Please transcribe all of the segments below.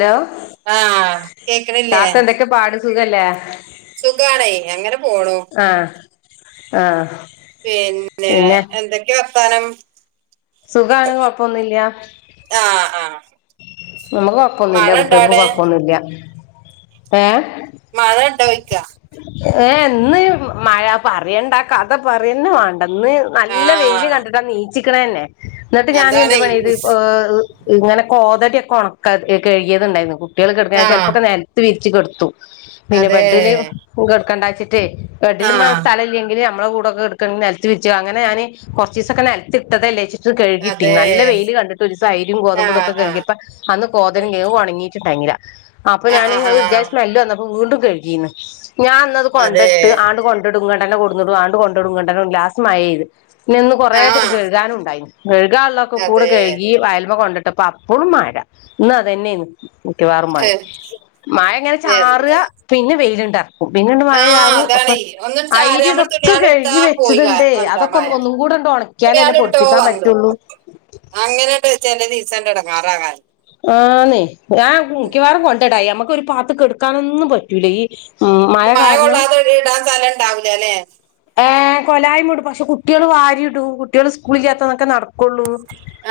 Hello ആഹ് കേക്കണില്ലേ താത്ത എന്തൊക്കെ പാട് സുഖല്ലേ സുഖാണേ അങ്ങനെ പോണു ആഹ് ആഹ് പിന്നെ എന്തൊക്കെയ വർത്താനം സുഖാണ് കൊഴപ്പൊന്നുല്ലാ ആഹ് ആഹ് നമ്മക്ക് മഴ കൊഴപ്പൊന്നുല്ല ഉണ്ടോ കുട്ടിയെക്കും അവിടെ കൊഴപ്പൊന്നുല്ല ഏഹ് മഴ ഇണ്ടോയിക്കാ ഏ എന്ന് മഴ പറയണ്ട കഥ പറയന്നെ വേ ഇന്ന് നല്ല വെയില് ആഹ് കണ്ടിട്ടാ നീച്ചിക്കണന്നെ എന്നിട്ട് ഞാൻ എന്ത് അതാണേ വേണം ഇത് ഇങ്ങനെ കോതല് ഒണക്ക കഴുകിയതുണ്ടായിരുന്നു കുട്ടിയാള് കെടക്കാച്ച ആഹ് ചെലപ്പൊക്കെ നെലത്ത് വിരിച്ച് കെടത്തും പിന്നെ അതെ ബെഡില് കെടക്കണ്ടാച്ചിട്ട് ബെടിലുമേ ആഹ് സ്ഥലോല്ലെങ്കില് നമ്മള കൂടെ കെടക്കാൻ നെലത്തു വിരിച്ച് അങ്ങനെ ഞാന് കൊറച്ചിസൊക്കെ നിലത്തിട്ടതല്ലേച്ച് ഇത് കഴുകിട്ടി അതെ നല്ല വെയില് കണ്ടിട്ട് ഒരെസ്സം അയിലും ഗോതമ്പും ആഹ് ഇതൊക്കെ കഴുകി ആഹ് ഇപ്പ അന്ന് ഗോതര് ഗേബും ഒണങ്ങീട്ട് കൈഞ്ഞില്ല അപ്പോ ആഹ് ഞാന് ആഹ് അത് ഒരുജാതി ആഹ് സ്മെല്ല് വന്നപ്പോ വീണ്ടും കഴുക്കീന്ന് ഞാൻ ഇന്നത് അതെ കൊണ്ടിട്ട് ആണ്ട് കൊണ്ട് ഇങ്ങടെന്നെ കൊടുന്നിട്ടും ആണ്ടുകൊണ്ടിടും ഇങ്ങട്ടെന്നെ കൊണ്ട് ലാസ്റ്റ് മഴപെയ്ത് പിന്നാ ഇന്ന് കൊറേസത്തെ ആഹ് കഴുകാനും ഉണ്ടായിരുന്നു കഴുകാള്ളതൊക്കെ കൂട അതെ കഴുക്കി അയലുമ കൊണ്ടിട്ടപ്പ അപ്പഴും മഴ ഇന്ന് അതെന്നെയാണ് മിക്കവാറും ഹ്, ഉമ്മാന മഴ ഇങ്ങനെ എന്താ ചാറുവാ പിന്നെ വെയിലുണ്ട പിന്നങ്ങോട്ട് മഴ ആഹ് ചാറും അപ്പ അതാണേ ഒന്നും ചാരിയ നമ്മൾ അയിരിതൊക്കെ തുണിയാൾ എടുത്താ കഴുകി പോയി കാ- വെച്ചതുണ്ടേ എന്താ അതൊക്കെ മഴ ഒന്ന് ഒന്നും കൂടെ തുണിയാൾ ഉണക്കിയാലല്ലേ ഇട്ടോ പൊടിപ്പിക്കാൻ വന്നു പറ്റുള്ളൂ അങ്ങനെണ്ട് ചെലദിവസം എടങ്ങാറാകാൻ ആന്നെ ഞാൻ മിക്കവാറും കൊണ്ടടായി ഞമ്മക്ക് ഒരു പാത്ത് കെടക്കാനൊന്നും പറ്റൂല ഈ ഉം മഴ മയ കാരണം കൊള്ളാത്തൊരു ഇടാൻ സ്ഥലം ഇണ്ടാവുലല്ലേ ഏ കൊലായ്മ ഇടും പക്ഷെ കുട്ടിയാള് വാരി ഇടും കുട്ടിയള് സ്കൂളിലില്ലതതൊക്കെ നടക്കും കുള്ളൂ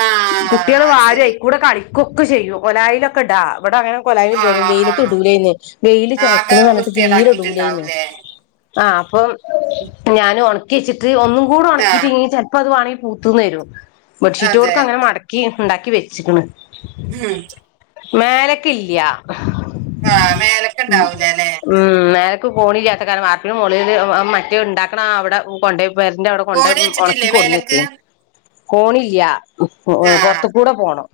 ആ കുട്ടിയള് അത് വാരി ശരി ആയിക്കൂടെ കളിക്കൊക്കെ ചെയ്യും കൊലായിലൊക്കെ ഇടാ ഇവിടെ അങ്ങനെ കൊലയ് ആ ഇല്ല്യരുന്നു ആ വെയിലത്തു ഇടുലയ്ര്ന്നെ വെയില് ആകെ ചെളായ്ക്കണപറഞ്ഞിട്ട് തീരെ ഇടുലയ്ന്നു വൃത്തികേടാക്കിയിട്ടുണ്ടാവൂലേ ആ അപ്പം ഞാനു ഒണക്കി വച്ചിട്ട് ഒന്നും കൂടെ ആ ഒണക്കിട്ടില്ലങ്കി ചിലപ്പോ അത് വേണെങ്കി പൂത്തുന്ന് വരും അതെ ബെഡ്ഷീറ്റോടുക്ക അങ്ങനെ മടക്കി ഉണ്ടാക്കി വെച്ചക്കണ് ഉം മേലക്കില്ല്യ ആ മേലക്ക് ഉം ഉണ്ടാവൂല അല്ലെ ഉം മേ ക്ക് ഫോണില്ലാത്ത കാരണം ആർക്കില് മോളെല് ആഹ് മറ്റേ ഉണ്ടാക്കണ അവിടെ കൊണ്ടയ് വെറിന്റെറ്അവിടെ കൊണ്ട് കോണി മു ഉണക്കി വെച്ചിട്ടില്ലേ മേലക്ക് കൊടുന്നച്ചേ കോണില്ല ആ പൊറത്ത് കൂടെ പോണം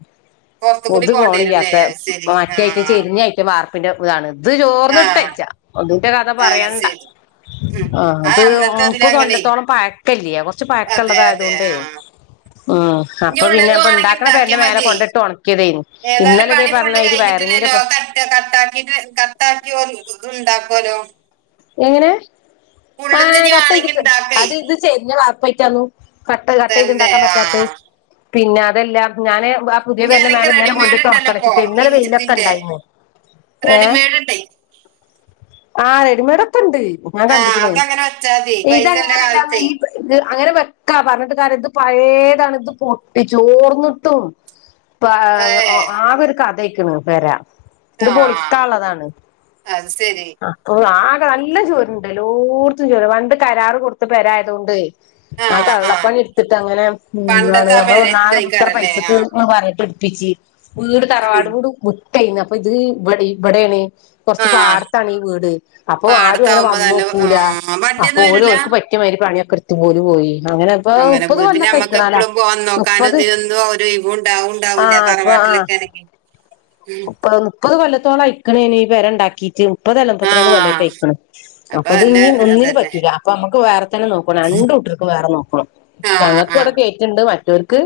പുറത്തു കൂടി പുതു പോണ്ടി വരൂല്ലേ കോണിയാത്ത അത് ശരി ആ മറ്റായിട്ട് ചെരിഞ്ഞായിട്ട് വാർ പിന്നെ ഇതാണ് ഇത് ആ ചോർന്നിട്ടേ ഇല്ല ഒന്ന്റ്റെ കഥ അത് പറയണ്ട ശരി ഉം ആഹ് ആ ഇത് അന്നത്തെ അതില് മുപ്പ് അങ്ങനെ കൊല്ലത്തോളം പായക്കില്ല്യെ കൊറച്ച് അതെ പായക്കൊള്ളതായതു അതെ കൊണ്ടേ ആ ഉ ഇനി അപ്പൊ പിന്നെ ഉള്ളത് അപ്പ ഉണ്ടാക്കണ പെരേന്റെ മേലെ കൊണ്ടിട്ട് ഉണക്കിയതേന് ഏതാലും പണി ഫുള് കഴിഞ്ഞിട്ടില്ലല്ലോ കട്ട് കട്ടാക്കിട്ട് കട്ടാക്കിഓല് [unintelligible] ണ്ടാകോലോ എങ്ങനെ ആഹ് വേണമെങ്കിൽ കട്ട്ചെയ്തിട്ടു ഉണ്ടാക്കേ അത് ഇത് ചെരിഞ്ഞ വാർപ്പായിട്ടന്നു കട്ട് കട്ട് ചെയ്ത് തന്നെ ഇണ്ടാക്കാൻ ആ പറ്റാത്തത് പിന്നെ അതെല്ലാ ഞാന് ആ പുതിയ ഇനി പെരന്റ അല്ലെങ്കിൽ മേലെ ഇന്നലെ റെഡിമെയ്ഡ് ഉണ്ടല്ലോ കൊണ്ടിട്ടൊണക്കണം ഇപ്പോ ച്ചിട്ട് ഇന്നലെ ഇൻ- വെയിലൊക്കെ ഇതിന്റെ ഉണ്ടായിന്ന് ഏഹ് റെഡിമെയ്ഡ് ഇണ്ടേ ആഹ് റെഡിമെയ്ഡ് ഒക്കെ ഇണ്ട് ഞാൻ ആ കണ്ടിക്കണ് അതങ്ങനെ വെച്ചാ മതി പൈസ ഉള്ള ഇതങ്ങനെയല്ല കാലത്തേ ഈ ബെ ബെ അങ്ങനെ വെക് ക്കാ പറഞ്ഞിട്ട് കാര്യാ ഇത് പഴേതാണ് ഇത് പൊട്ടി ചോർന്നിട്ടും പ ഏ ഒ ആ ഒരു കഥയ്ക്ക്ണ് പെരാ ഇത് ആ പൊളിക്കാള്ളതാണ് അത് ശരി അപ്പ് ആ നല്ല ചോര്ണ്ട് ല്ലോട്ത്തും ചോര് വണ്ട് കരാറ് കൊടുത്ത് പെരായതുകൊണ്ടെ ആ ആഹ് ആ കള്ളപ്പണി എടുത്തിട്ട് അങ്ങനൊ എന്താണ് പണ്ടത്തെ ആ നമ്മള് പറഞ പേര് ന്നാള ഇത്ര ഇതായിക്കാരല്ലേ ആ പൈസക്ക് എന്ന് പറഞ്ഞിട്ട് എട് പ്പിച്ചി വീട് തറവാട് ഉം. വീട് മുട്ടയ്ന്ന് അപ്പൊ ഇത് ഇടെ ഇവിടെണ് ആ കൊറച്ച് പാടത്താണ് ഈ വീട് അപ്പൊ ആരും അങ്ങനെ പാടത്താവുമ്പോ വന്നു നല്ല ആ നോക്കൂല അപ്പൊ വണ്ടിയൊന്നും ഓര് വരില്ല ഓർക്ക് പറ്റിയമാതിരി പണിയൊക്കെ എടുത്തു ഓല് പോയി അങ്ങനെ ഇപ്പൊ അങ്ങനെ മുപ്പത് പോയി പിന്നെ കൊല്ലൊക്കെ നമ്മക്ക് ആയിക്കണാലാ എപ്പോഴും പോവൻ നോക്കാനും മുപ്പത് ഇതിനൊന്നും ഒര് ഇവ്ണ്ടാവണ്ടാവൂല്ല തറവാട്ട അതിലൊക്കെ ആണെങ്കി പ്പ മുപ്പത് കൊല്ലത്തോളം അയിക്കണേന് ഈ പെര ഉണ്ടാക്കീട്ട് മുപ്പതല്ല ആ മുപ്പത്തിരണ്ട് കൊല്ലറ്റെയ്ക്കണ് അപ്പൊ അത് നല്ല ഇഞ്ഞി ഒന്നിന് അതന്നെ പറ്റൂല്ല അപ്പൊ നമ്മുക്ക് വേറെ തന്നെ നോക്ക രണ്ടും കുട്ടർക്ക് വേറെ നോക്കണം ആ ഞങ്ങക്ക്‌ ആ ഇവിടെ കേറ്റ്ണ്ട് മറ്റവർക്ക്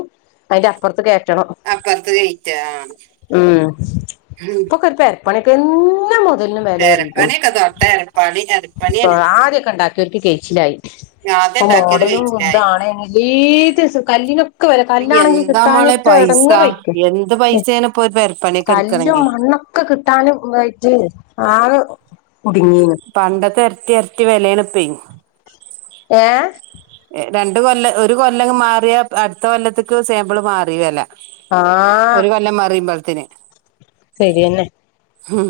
അതിന്റെ അപ്പുറത്ത് കേറ്റണം അപ്പുറത്ത് കഴിച്ചാ ഉം ഉം പ്പൊക്കെ ഒരു പെരപ്പണിക്കന്നെ മു അതല്ലും വേലെറങ്ങിപോണ് പേരപ്പണിയൊക്കെ തൊട്ട എരപ്പാളി എരപ്പണിയാണ് ആദ്യൊക്കെ ഉണ്ടാക്കിയവർക്ക് കേച്ചിലായി ആദ്യം ഉണ്ടാക്കിയത് മോഡലും കഴിച്ചിലായി കുന്താണെങ്കില് ഏത് സ് കല്ലിനൊക്കെ വെല കല്ലാണെങ്കി കിട്ടാ ളെ പൈസ എന്ത് പൈസയാണ് ഇപ്പോ പേരപ്പ കല്ലും മണ്ണൊക്കെ കിട്ടാനും ആയിട്ട് ആകെ കുടുങ്ങീന് പണ്ടത്തെ എരട്ടി എരട്ടി വെലേണിപ്പേ ഏഹ് രണ്ട് കൊല്ലം ഒരു കൊല്ലംങ് മാറിയാ അടുത്ത കൊല്ലത്തക്ക് സാമ്പിള് മാറി വെല ഒരു കൊല്ലം മറിയുമ്പോഴത്തിന് ശരിയെന്നെ ഉം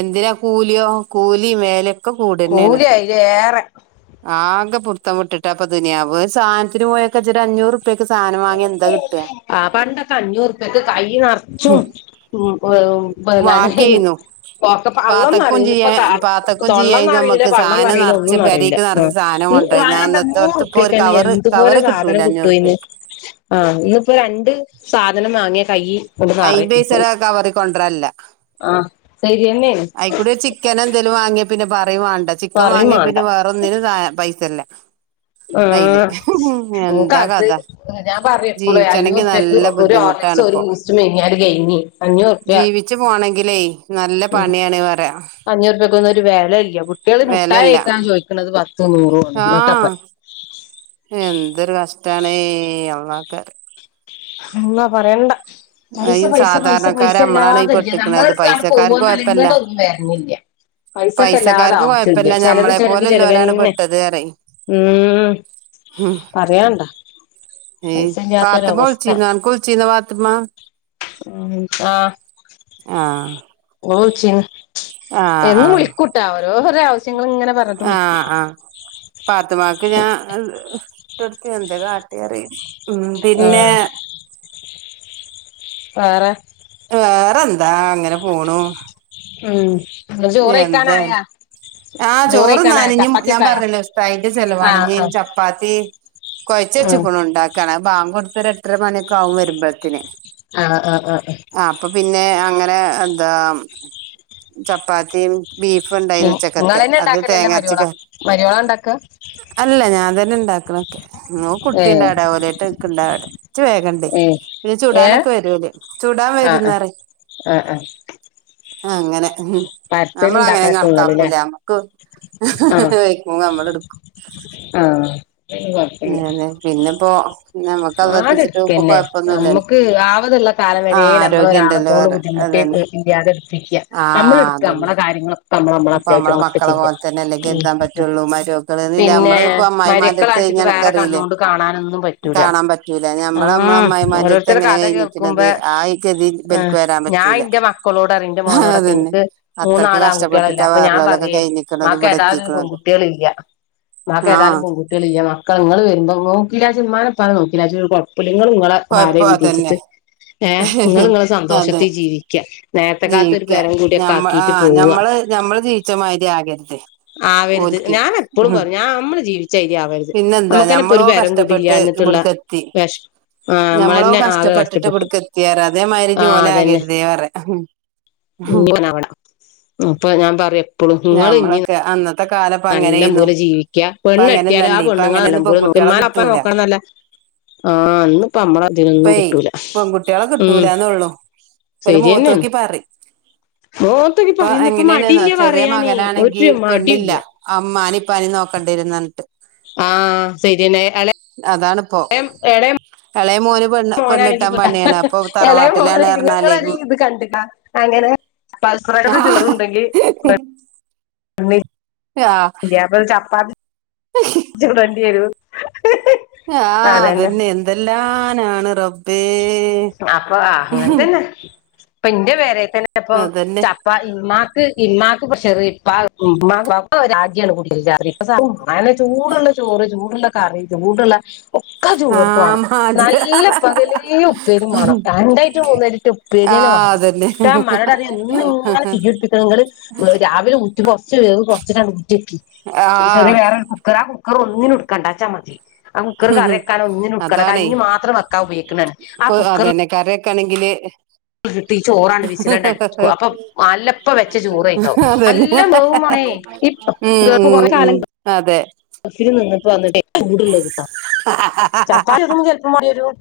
എന്തിനാ കൂലിയോ കൂലി മേലെ ഒക്കെ കൂടെന്നെണ് കൂലി അയില് ഏറെ ആമ് ക്ക പുടുത്തം വിട്ട്ട്ട പ്പൊ ദുനിയാവ് ഒര്സാനത്തിന് പോയൊക്കെച്ച് അഞ്ഞൂറ് ഉറുപ്പ്യക്ക് സാധനം വാങ്ങിയ എന്താ കിട്ടുക ആ പണ്ടൊക്കെ അഞ്ഞൂറുപൈക്ക് കൈ നിറച്ചും ഉം എ ബനാനെ വാക്കിയേന്നു ക്കെ പാത്തക്കും പള്ളംന്നറയിന്ന് ചെയ്യാ ഇപ്പൊ കാള് പാത്തക്കും തൊള്ള ചെയ്യായിരുന്നു ന്നറയില നമ്മുക്ക് പള്ളം ന്നറയില ഒന്നും നറയൂല്ല ഓന്ടൈ ഞാനത് ഊറുപ്യക്കെന്ന എന്ത്പോലെ സാധനം കിട്ടുവൈന്ന് അഞ്ഞൂറുപ്യക്ക് ആഇന്നിപ്പോ രണ്ട് സാധനം വാങ്ങിയ കയ് അയിമ്പൈസേട കവറി കൊണ്ട്വരനില്ല ആ അയിക്കൂടെ ചിക്കൻ എന്തേലും വാങ്ങിയ പിന്നെ പ യും വേണ്ട ചിക്കൻ പറയും വാങ്ങിയ വേണ്ട പിന്നെ വേറ ഒന്നിനും സ പൈസല്ല അയില് ഉം എന്താ ഓക്കത് കഥ ഞാൻ പറയും എപ്പളും ജീവിച്ചണെങ്കി അഞ്ഞൂറുപ്യക്ക് നല്ല ഒരു ബുദ്ധിമുട് ഹോർലിക്സ് ഒരു ട്ടാണിപ്പോ ബൂസ്റ്റ് മേങ്ങിയാല് കഴിഞ്ഞ് അഞ്ഞൂറുപ്യ ജീവിച്ചു പോണെങ്കിലേ നല്ല പണിയാണെ പറയാ അഞ്ഞൂറ്പ്യക്കൊന്നും ഒരു വെലല്ല്യ കുട്ട്യള് മുട്ടായിയെക്കാൻ ചോദിക്കണത് പ ഹാ എന്തൊരു കഷ്ടാണെ എള്ളാക്കാര് എന്നാ പറയണ്ട പൈസ ഈ പൈസ പൈസ പൈസ സാധാരണക്കാര് നമ്മളാണ് ഈ ഇല്ലാതല്ല പെട്ടിക്കണത് നമ്മളടുത്തങട് പൈസക്കാർക്ക് പോവന്നാല കൊഴപ്പല്ല ഇങ്ങട ഒന്നും വരണില്ല്യ പൈസക്കല്ലാതെ പൈസക്കാർക്ക് ആവശ്യം ഇില്ല കൊഴപ്പല്ല ചെലവ് ഞമ്മളെ ചെലവ് പോലെല്ലോലാണ് ചെലവ്ന്നെ പെട്ടത് പറയും ഉം പറയണ്ടാ ഏ പാത്തമ വിളിച്ചി നക്ക്ളിച്ചിന്ന വാത്തമാ ഉം ആ ആഹ് ഓ ചിനി ആഹ് എന്നു വിളിക്കൂട്ടാ ഓരോ [unintelligible] ആ ആ പാത്തുമാക്ക് ഞാൻ [unintelligible] റി ഉം പിന്നെ ആഹ് വേറെ വേറെന്താ അങ്ങനെ പോണു ഉം ചോറ്ക്കാനായ ആ ചോറ്ന്നാന് ഇഞ്ഞും ഞാമ്പറഞ്ഞില്ലേ ഉസ്തായിന്റ ചെലവാണ് ആഹ് ഇഞ്ഞി ആഹ് ചപ്പാത്തിം കൊയച്ച ഉം വെച്ചപ്പണ് ഉണ്ടാക്കാണ് ബാങ്ക് കൊടുത്തൊരെട്ടര മണിയക്കാവു വരുമ്പോഴത്തന് ആഹ് ആഹ് ആഹ് ആ അപ്പൊ പിന്നെ അങ്ങനെ പി എന്താ ചപ്പാത്തിയു ബീഫ്ണ്ടായിന്നു ഉച്ചക്കത്തെ നിങ്ങളന്നെ അത് ഉണ്ടാക്കലല്ലേ തേങ്ങാരച്ചക്ക മരിയോളാ മരിയോളാ ഉണ്ടാക്ക അല്ലല്ല ഞാൻ തന്നെ ഇണ്ടാക്കണത്രെ ഒക്കെ ന ഏഹ് കുട്ടിണ്ടാട ഏഹ് [unintelligible] ഏഹ് ചുടാനൊക്കെ വരൂല്ലേ ചൂടാൻ വരുന്നറയ ആ ആ അങ്ങനെ അമ്മളങ്ങനെ ഉണ്ടാക്കലൊക്കെ നിങ്ങള് ല്ലേ കണക്കാപ്പൂല അമ്മക്ക് ആഹ് വയ്ക്കുമ നമ്മളെടുക്കും കൊറപ്പില്ല നമ്മക്കത് ആടെ എത്തിച്ചിട്ട് ഇപ്പൊ എടുക്കന്നെ കൊഴപ്പൊന്നുല്ലല്ലോ അമ്മുക്ക് ആവത് ള്ള കാലം ആ വരേം ആരോഗ്യം ഉണ്ടല്ലോ നമ്മളൊരാളക്കൊണ്ട് വേറെ ബുദ്ധിമുട്ടി അതന്നെ ഇല്ലാതെ എടുപ്പിക്ക്യ നമ്മ നമ്മളെ കാര്യങ്ങളൊ ഇപ്പമ്മള മക്കളെപോലെ തന്നെ അല്ലെങ്കി ഉം എന്താൻ പറ്റുള്ളൂ മര്മക്കള് ന്നില്ല പിന്നെ അമ്മള് ഇപ്പ മരക്കള അമ്മായിമാരത്തെ അണിച്ചിട്ട് വേറെ നക്കറില്ലേ കണ്ണോണ്ട് കാണാനൊന്നും പറ്റൂല കാണാൻ പറ്റൂല ഞമ്മളമ്മള ഉം അമ്മായിമാന്റെത്ത് ഓരോരുത്തരുടെ എങ്ങനെ കഥ കൈഞ്ഞിക്ക്ന്നത് കേൾക്കുമ്പോ ആയി ഏഹ് ഗതിലിബലക്ക് വരാൻ ഞാൻ പറ്റൂല എന്റെ മക്കളോട് പറയും എന്റെ മോനോടൊക്കെ അതന്നെ എനിക്ക് അത്രയ്ക്ക് മൂന്നാള് കഷ്ടപ്പെട്ട് ആൺകുട്ടികളല്ലേ അപ്പൊ ഞാൻ പറയേ മ്മാക്ക് ഏതാരു എത്തിക്കണത് പെൺകുട്ടികളില്ല മ്മാക്ക് ആ ഏതാലും പെൺകുട്ടികളില്ല്യ മക്കൾ നിങ്ങള് വരുമ്പോ നോക്കിലാന്ന്വച്ച് മ്മാനെ ഉപ്പാനെ നോക്കിലാന്ന്വച്ച് ഒരു കൊഴ പുലുങ്ങളും ഇങ്ങളെ ഭാര്യ കൊഴപ്പം അതന്നെ വിജയ്ച്ചിട്ട് ഏഹ് നിങ്ങള് നിങ്ങളെ അതെ സന്തോഷത്തി ജീവിക്ക നേരത്തെ കാത്തൊരു പെരേം കൂടിയൊക്ക ആ ആഹ് ഞമ്മള് ഞമ്മള് ജീവിച്ചമാതിരി ആകരുത് ആവരുത് ഓൽക്ക് ഞാൻ എപ്പോഴും ഉം പറഞ്ഞു ഞാൻ നമ്മള് ജീവിച്ചരി ആവരുത് നമ്മുക്കന്നെപ്പൊ ഒരു പെരേം കൂടില്ല ഇന്ന് ഇബടെക്കെത്തി ഞമ്മളോ നമ്മളന്നെ ആകെ കഷ്ടപ്പെട്ടിട്ട് കഷ്ടപ്പെട്ടു ഇബടെക്ക് എത്തിയോറ് അതേമാതിരി ആഹ് ഓലെ അതന്നെ ആകരുതേ പറ ഉം [unintelligible] അപ്പൊ ഞാൻ പറയാ എപ്പളും നിങ്ങള് ഇഞ്ഞി ഞമ്മളൊക്കെ അന്നത്തെ കാലം ഇപ്പ നല്ല അങ്ങനെയ്ന്നു പോലെ ജീവിക്ക ഇപ്പ പെണ്ണെട്ടിയാല ആ അങ്ങനെയൊന്നല്ലേ ഇപ്പ പെണ്ണുങ്ങളെ അങ്ങനെയൊന്നും നല്ലപോല നോക്ക പെൺകുട്ടികളെ മ്മാനെ ഇപ്പനേം കിട്ടൂല നോക്കണംന്നല്ല ആഹ് അന്നിപ്പ നമ്മളെ അതിനൊന്നും ഇപ്പേയ് കിട്ടൂല ഉം ഓര് ശരിയെന്നെണ് മുഖത്തോക്കി പറയും മോത്തൊക്കെ ഇപ്പ പറയുന്നപ്പ എങ്ങനെയാണ്ന്നോ മടിയില്ല ചെറിയ പറയാനേ മകനാണെങ്കി ഒരു പെണ്ണില്ല മടിയില്ല മ്മാനിം ഇപ്പനേം നോക്ക കണ്ടിരുന്നിട്ട് ആഹ് ശെരിന്നെ എളെ എളെ എളയമോന് മോനാണങ്കി [unintelligible] തറവാട്ടിലാണ് എളയമോനാ ങ്ങൾ പറഞ്ഞാലേ ഉം ഇത് കണ്ട്ക്കാ അങ്ങനെ പൽപ്പറ [unintelligible] ആഹ് ചോറുണ്ടെങ്കി [unintelligible] ആഹ് ചപ്പാത്തി ചൂടേണ്ടി വരും ആഹ് അതന്നെ എന്തെല്ലാനാണ് റബ്ബേ അപ്പൊ അങ്ങനെ തന്നെ ഇപ്പ എന്റെ പേരെ തന്നെ ഇപ്പം അതന്നെ ചപ്പ മ്മാ ഇമ്മാക്ക് പ്രഷർ ഇപ്പ ഉമ്മാ [unintelligible] ഇപ്പാങ്ങനെ ചൂടുള്ള ചോറ് ചൂടുള്ള കറി ചൂടുള്ള ഒക്കെ ചൂട് ആഹ് എടുക്കുവാണ് മാജിദ് നല്ല പകലയും ഉപ്പേരിം മാണം രണ്ടായ്റ്റം മൂന്നയ്റ്റേറ്റെ ഉപ്പേരിയെന്നെ ആഹ് വാണം അതന്നെ ട്ടാൻ മ്മാനോടറയാ എന്നുംങ്ങനെ തിയ്യുട്പ്പിക്കണ ങ്ങള് രാവിലെ ഉറ്റു ച്ച് വേവ് കൊർച്ച്കാണ്ട്‌ അങ്ങട് ഊറ്റി വെക്കും ആഹ് ചെറിയ വേറെ ഒരു കുക്കർ ആ കുക്കർ ഒന്നിനും ട്ക്കണ്ടച്ചാ മതി ആ കുക്കറ് കറി വക്കാനും ഒന്നിനുട്ക്കണ്ട അതാണേ കഞ്ഞി മാത്രം വെക്കാൻ ഉപോഗിക്കണാണ് അതന്നെ കറിയെക്കാണെങ്കില് ചോറാണ് വിസിലണ്ട്‌ അട്പ്പിക്കും അപ്പൊ നല്ലപ്പവെച്ച ചോറ്ണ്ടാവും അതന്നെ നല്ല വേവും വേണം ആണേ ഇപ്പം ഉം [unintelligible] ഉം കൊറേ ഉം കാലം അതെ [unintelligible] നിന്നു വന്നിട്ടേ ചൂടുള്ള തിന്ന ചപ്പാത്തി ഒന്ന് ചെൽപ്പം മാണ്ടിയേരും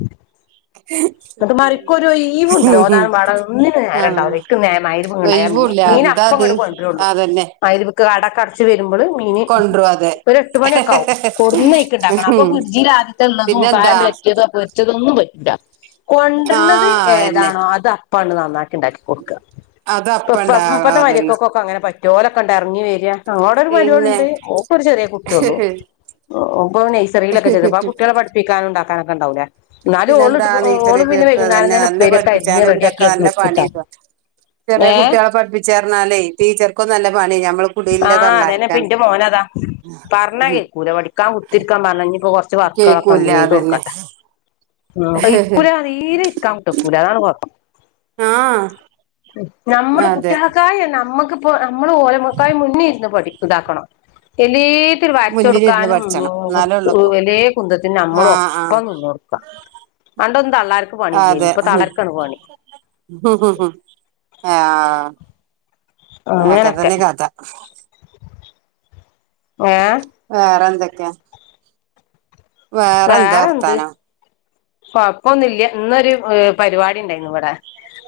[unintelligible] ഒരു ഒയിവുണ്ടാവൂല ഓതാനും പാടാനും ഒന്നിനും നേരാണ്ടാവില്ല അള്ളാ എന്ക്ക് മഗ്‌രിബ് [unintelligible] ഒഴിവൂല്ല മീൻ എന്താ അത് അപ്പങ്ങട്ട് കൊണ്ടരുള്ളു അതന്നെ മയ്രിബ്ക്ക് കടക്കെ അടച്ച് വരുമ്പള് മീന് കൊണ്ടരും അതെ ഒരു എട്ട് മണിയൊക്കാകും കൊടുന്നേയ്ക്ക്ണ്ടാക്കണം അപ്പൊ ഉം ഫ്രിഡ്ജില് ആദ്യത്തെ ഒള്ളതും പിന്നെന്താ കായം പൊരറ്റിയതോ പൊര്ച്ചതൊന്നും പറ്റു ണ്ട കൊണ്ടര്നത് ആഹ് അയെന്നെ ഏതാണോ അത് അപ്പാങ്ങാട് നന്നാക്കി ഒണ്ടാക്കി കൊടുക്ക അത് പ്പ പ്പ അപ്പണ്ടാവും പ്പത്തെ അതന്നെ മരൊക്കൊക്കൊക്കെ അങ്ങനെ പറ്റോ ഓലൊക്കെണ്ടോ ഇറങ്ങി വര അടെ ഒരു പിന്നെ മരോള്ണ്ട് ഓക്കൊരു ചെറിയ കുട്ടിയൊള്ളു ഇപ്പോ നൈസറിയിലൊക്കെ ചേർത്ത്ക്ക്ണ് പ്പാ കുട്ട്യാളെ പട്പ്പിക്കാനും ണ്ടാക്കാനൊക്കണ്ടാവൂലെ ന്നാലും ഓള് പിന്നെന്താ നെയ്സറി ഓളും പിന്നെ ചേർത്ത് വൈകുന്നേരം അതന്നെ തന്നെ നല്ല ഉപ്പേരി ഒക്കെ അരിഞ്ഞ് പഠിപ്പിച്ചാനും ഇതിനൊക്കെ നല്ല റെഡിയാക്കിയക്കുട്ടാ പണിയാ ചെറിയ കുട്ടികളെ പഠിപ്പിച്ചാർഞ്ഞാലേ ടീച്ചർക്കും നല്ല പണി ഞമ്മള് കുടിലില്ല ആഹ് തള്ളാർക്കാണ് അതന്നെപ്പിന്റെ മോനതാ പറഞ്ഞ ഉം കേക്കൂല പഠിക്കാൻ കുത്തിരിക്കാൻ പറഞ്ഞ ഇനിപ്പോ കൊർ ച്ച് വർക്കാളൊക്കെണ്ട് കേക്കൂല്ല ചെയ്ത് അതന്നെ കൊട്ക്കട്ടെ ഇരിക്കൂലാ തീരെ ഇര്ക്കാൻ കൂട്ടാക്കൂല അതാണ് കൊഴപ്പം ആഹ് ഞമ്മള് അതെ കുട്ട്യാളക്കായാണ് നമ്മക്ക്പ്പോ നമ്മള് ഓല ക്കാലിം മുന്നെ ഇരുന്ന് പഠി ഇതാക്കണം എല്ലേ ത്തിൽ മുന്നിലിരുന്ന് വര്ച്ചൊട്ക്കാനും പഠിച്ചണം എന്നാലേ ഉള്ളൂപ്പോ [unintelligible] എല്ലേ കുന്തത്തിന് നമ്മളും ആഹ് ആഹ് ഒപ്പം നിന്നൊട്ക്കണം പണ്ടൊന്നും തള്ളാർക്ക് പണില്ലേനു ഇപ്പൊ തള്ളാർക്കാണ് പണി ഹും ഹും ഹും ആഹ് ആക്കെ അങ്ങനൊക്കെ തന്നെ കഥ ഏഹ് വേറെന്തൊക്കെയാ- വേറെന്ത് വർത്താനം- കൊഴപ്പൊന്നുല്ലൃ ഇന്നൊരു പരിപാടി ഇണ്ടായിരുന്നു ഇവിടെ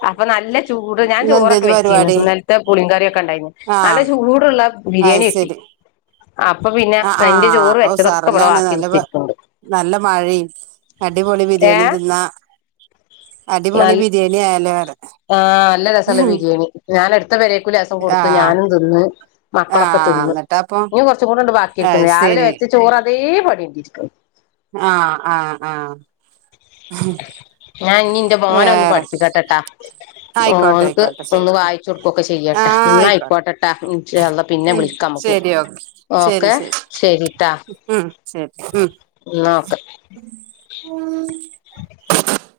അപ്പൊ നല്ല- ചൂട് ഞാൻ ചോറൊക്കെ ഇന്നെന്തേനു വെച്ചിന്ന് പരിപാടി ഇന്നൽത്തെ പുളിങ്കറിയൊക്കെ ണ്ടായിനു നല്ല ആഹ് ചൂടുള്ള അത് ബിരിയാണി കിട്ടി- ശരി അപ്പൊ പിന്നെ ആഹ് എന്റെ ആഹ് ചോറ് അപ്പൊ വെച്ചതൊക്കെ ഇവിടെ ഉസാറെന്നണ് ബാക്കി നല്ല കുത്തിരിക്ക്ണ്ട് - നല്ല മഴയും അടിപൊളി ബിരിയാണിം ഏഹ് തിന്നാ- അടിപൊളി നൽ ബിരിയാണി ആയാലോ പറ ആഹ് നല്ല രസല്ല ബിരിയാണി ഞാനടു ത്തെ പെരീക്കു ലേസം കൊടുത്ത് ആഹ് ഞാനും തിന്ന് മക്കളൊക്കെ ആഹ് തിന്ന്- എന്നിട്ടപ്പൊ ഇഞ്ഞും കൊറച്ചും കൂടണ്ട് അത് ബാക്കിരിക്ക്ണ് രാവിലെ ശരി വെച്ച ചോറ് അതേ പാടിരിക്കണ്- ആഹ് ആഹ് ആഹ്- ഞാൻ ഇഞ്ഞിന്റെ മോനെ ഒന്ന് വേറെ പഠിപ്പിക്കട്ടെട്ടാ- ആയിക്കോട്ടെ ഓൻക്ക് ആയിക്കോട്ടെ ഒന്ന് ശരി വായിച്ചു കൊടുക്കൊക്കെ ചെയ്യട്ടെ ആഹ് ആയിക്കോട്ടെ ന്നയിക്കോട്ടെട്ടാ ൻഷാള്ള പിന്നെ ഉം വിളിക്കാ- ഓക്കെ ശരി ശരി ഓക്കേ ശരി ശരിട്ടാ- ഉം ശരി ന്നാ ഓക്കെ- ഉം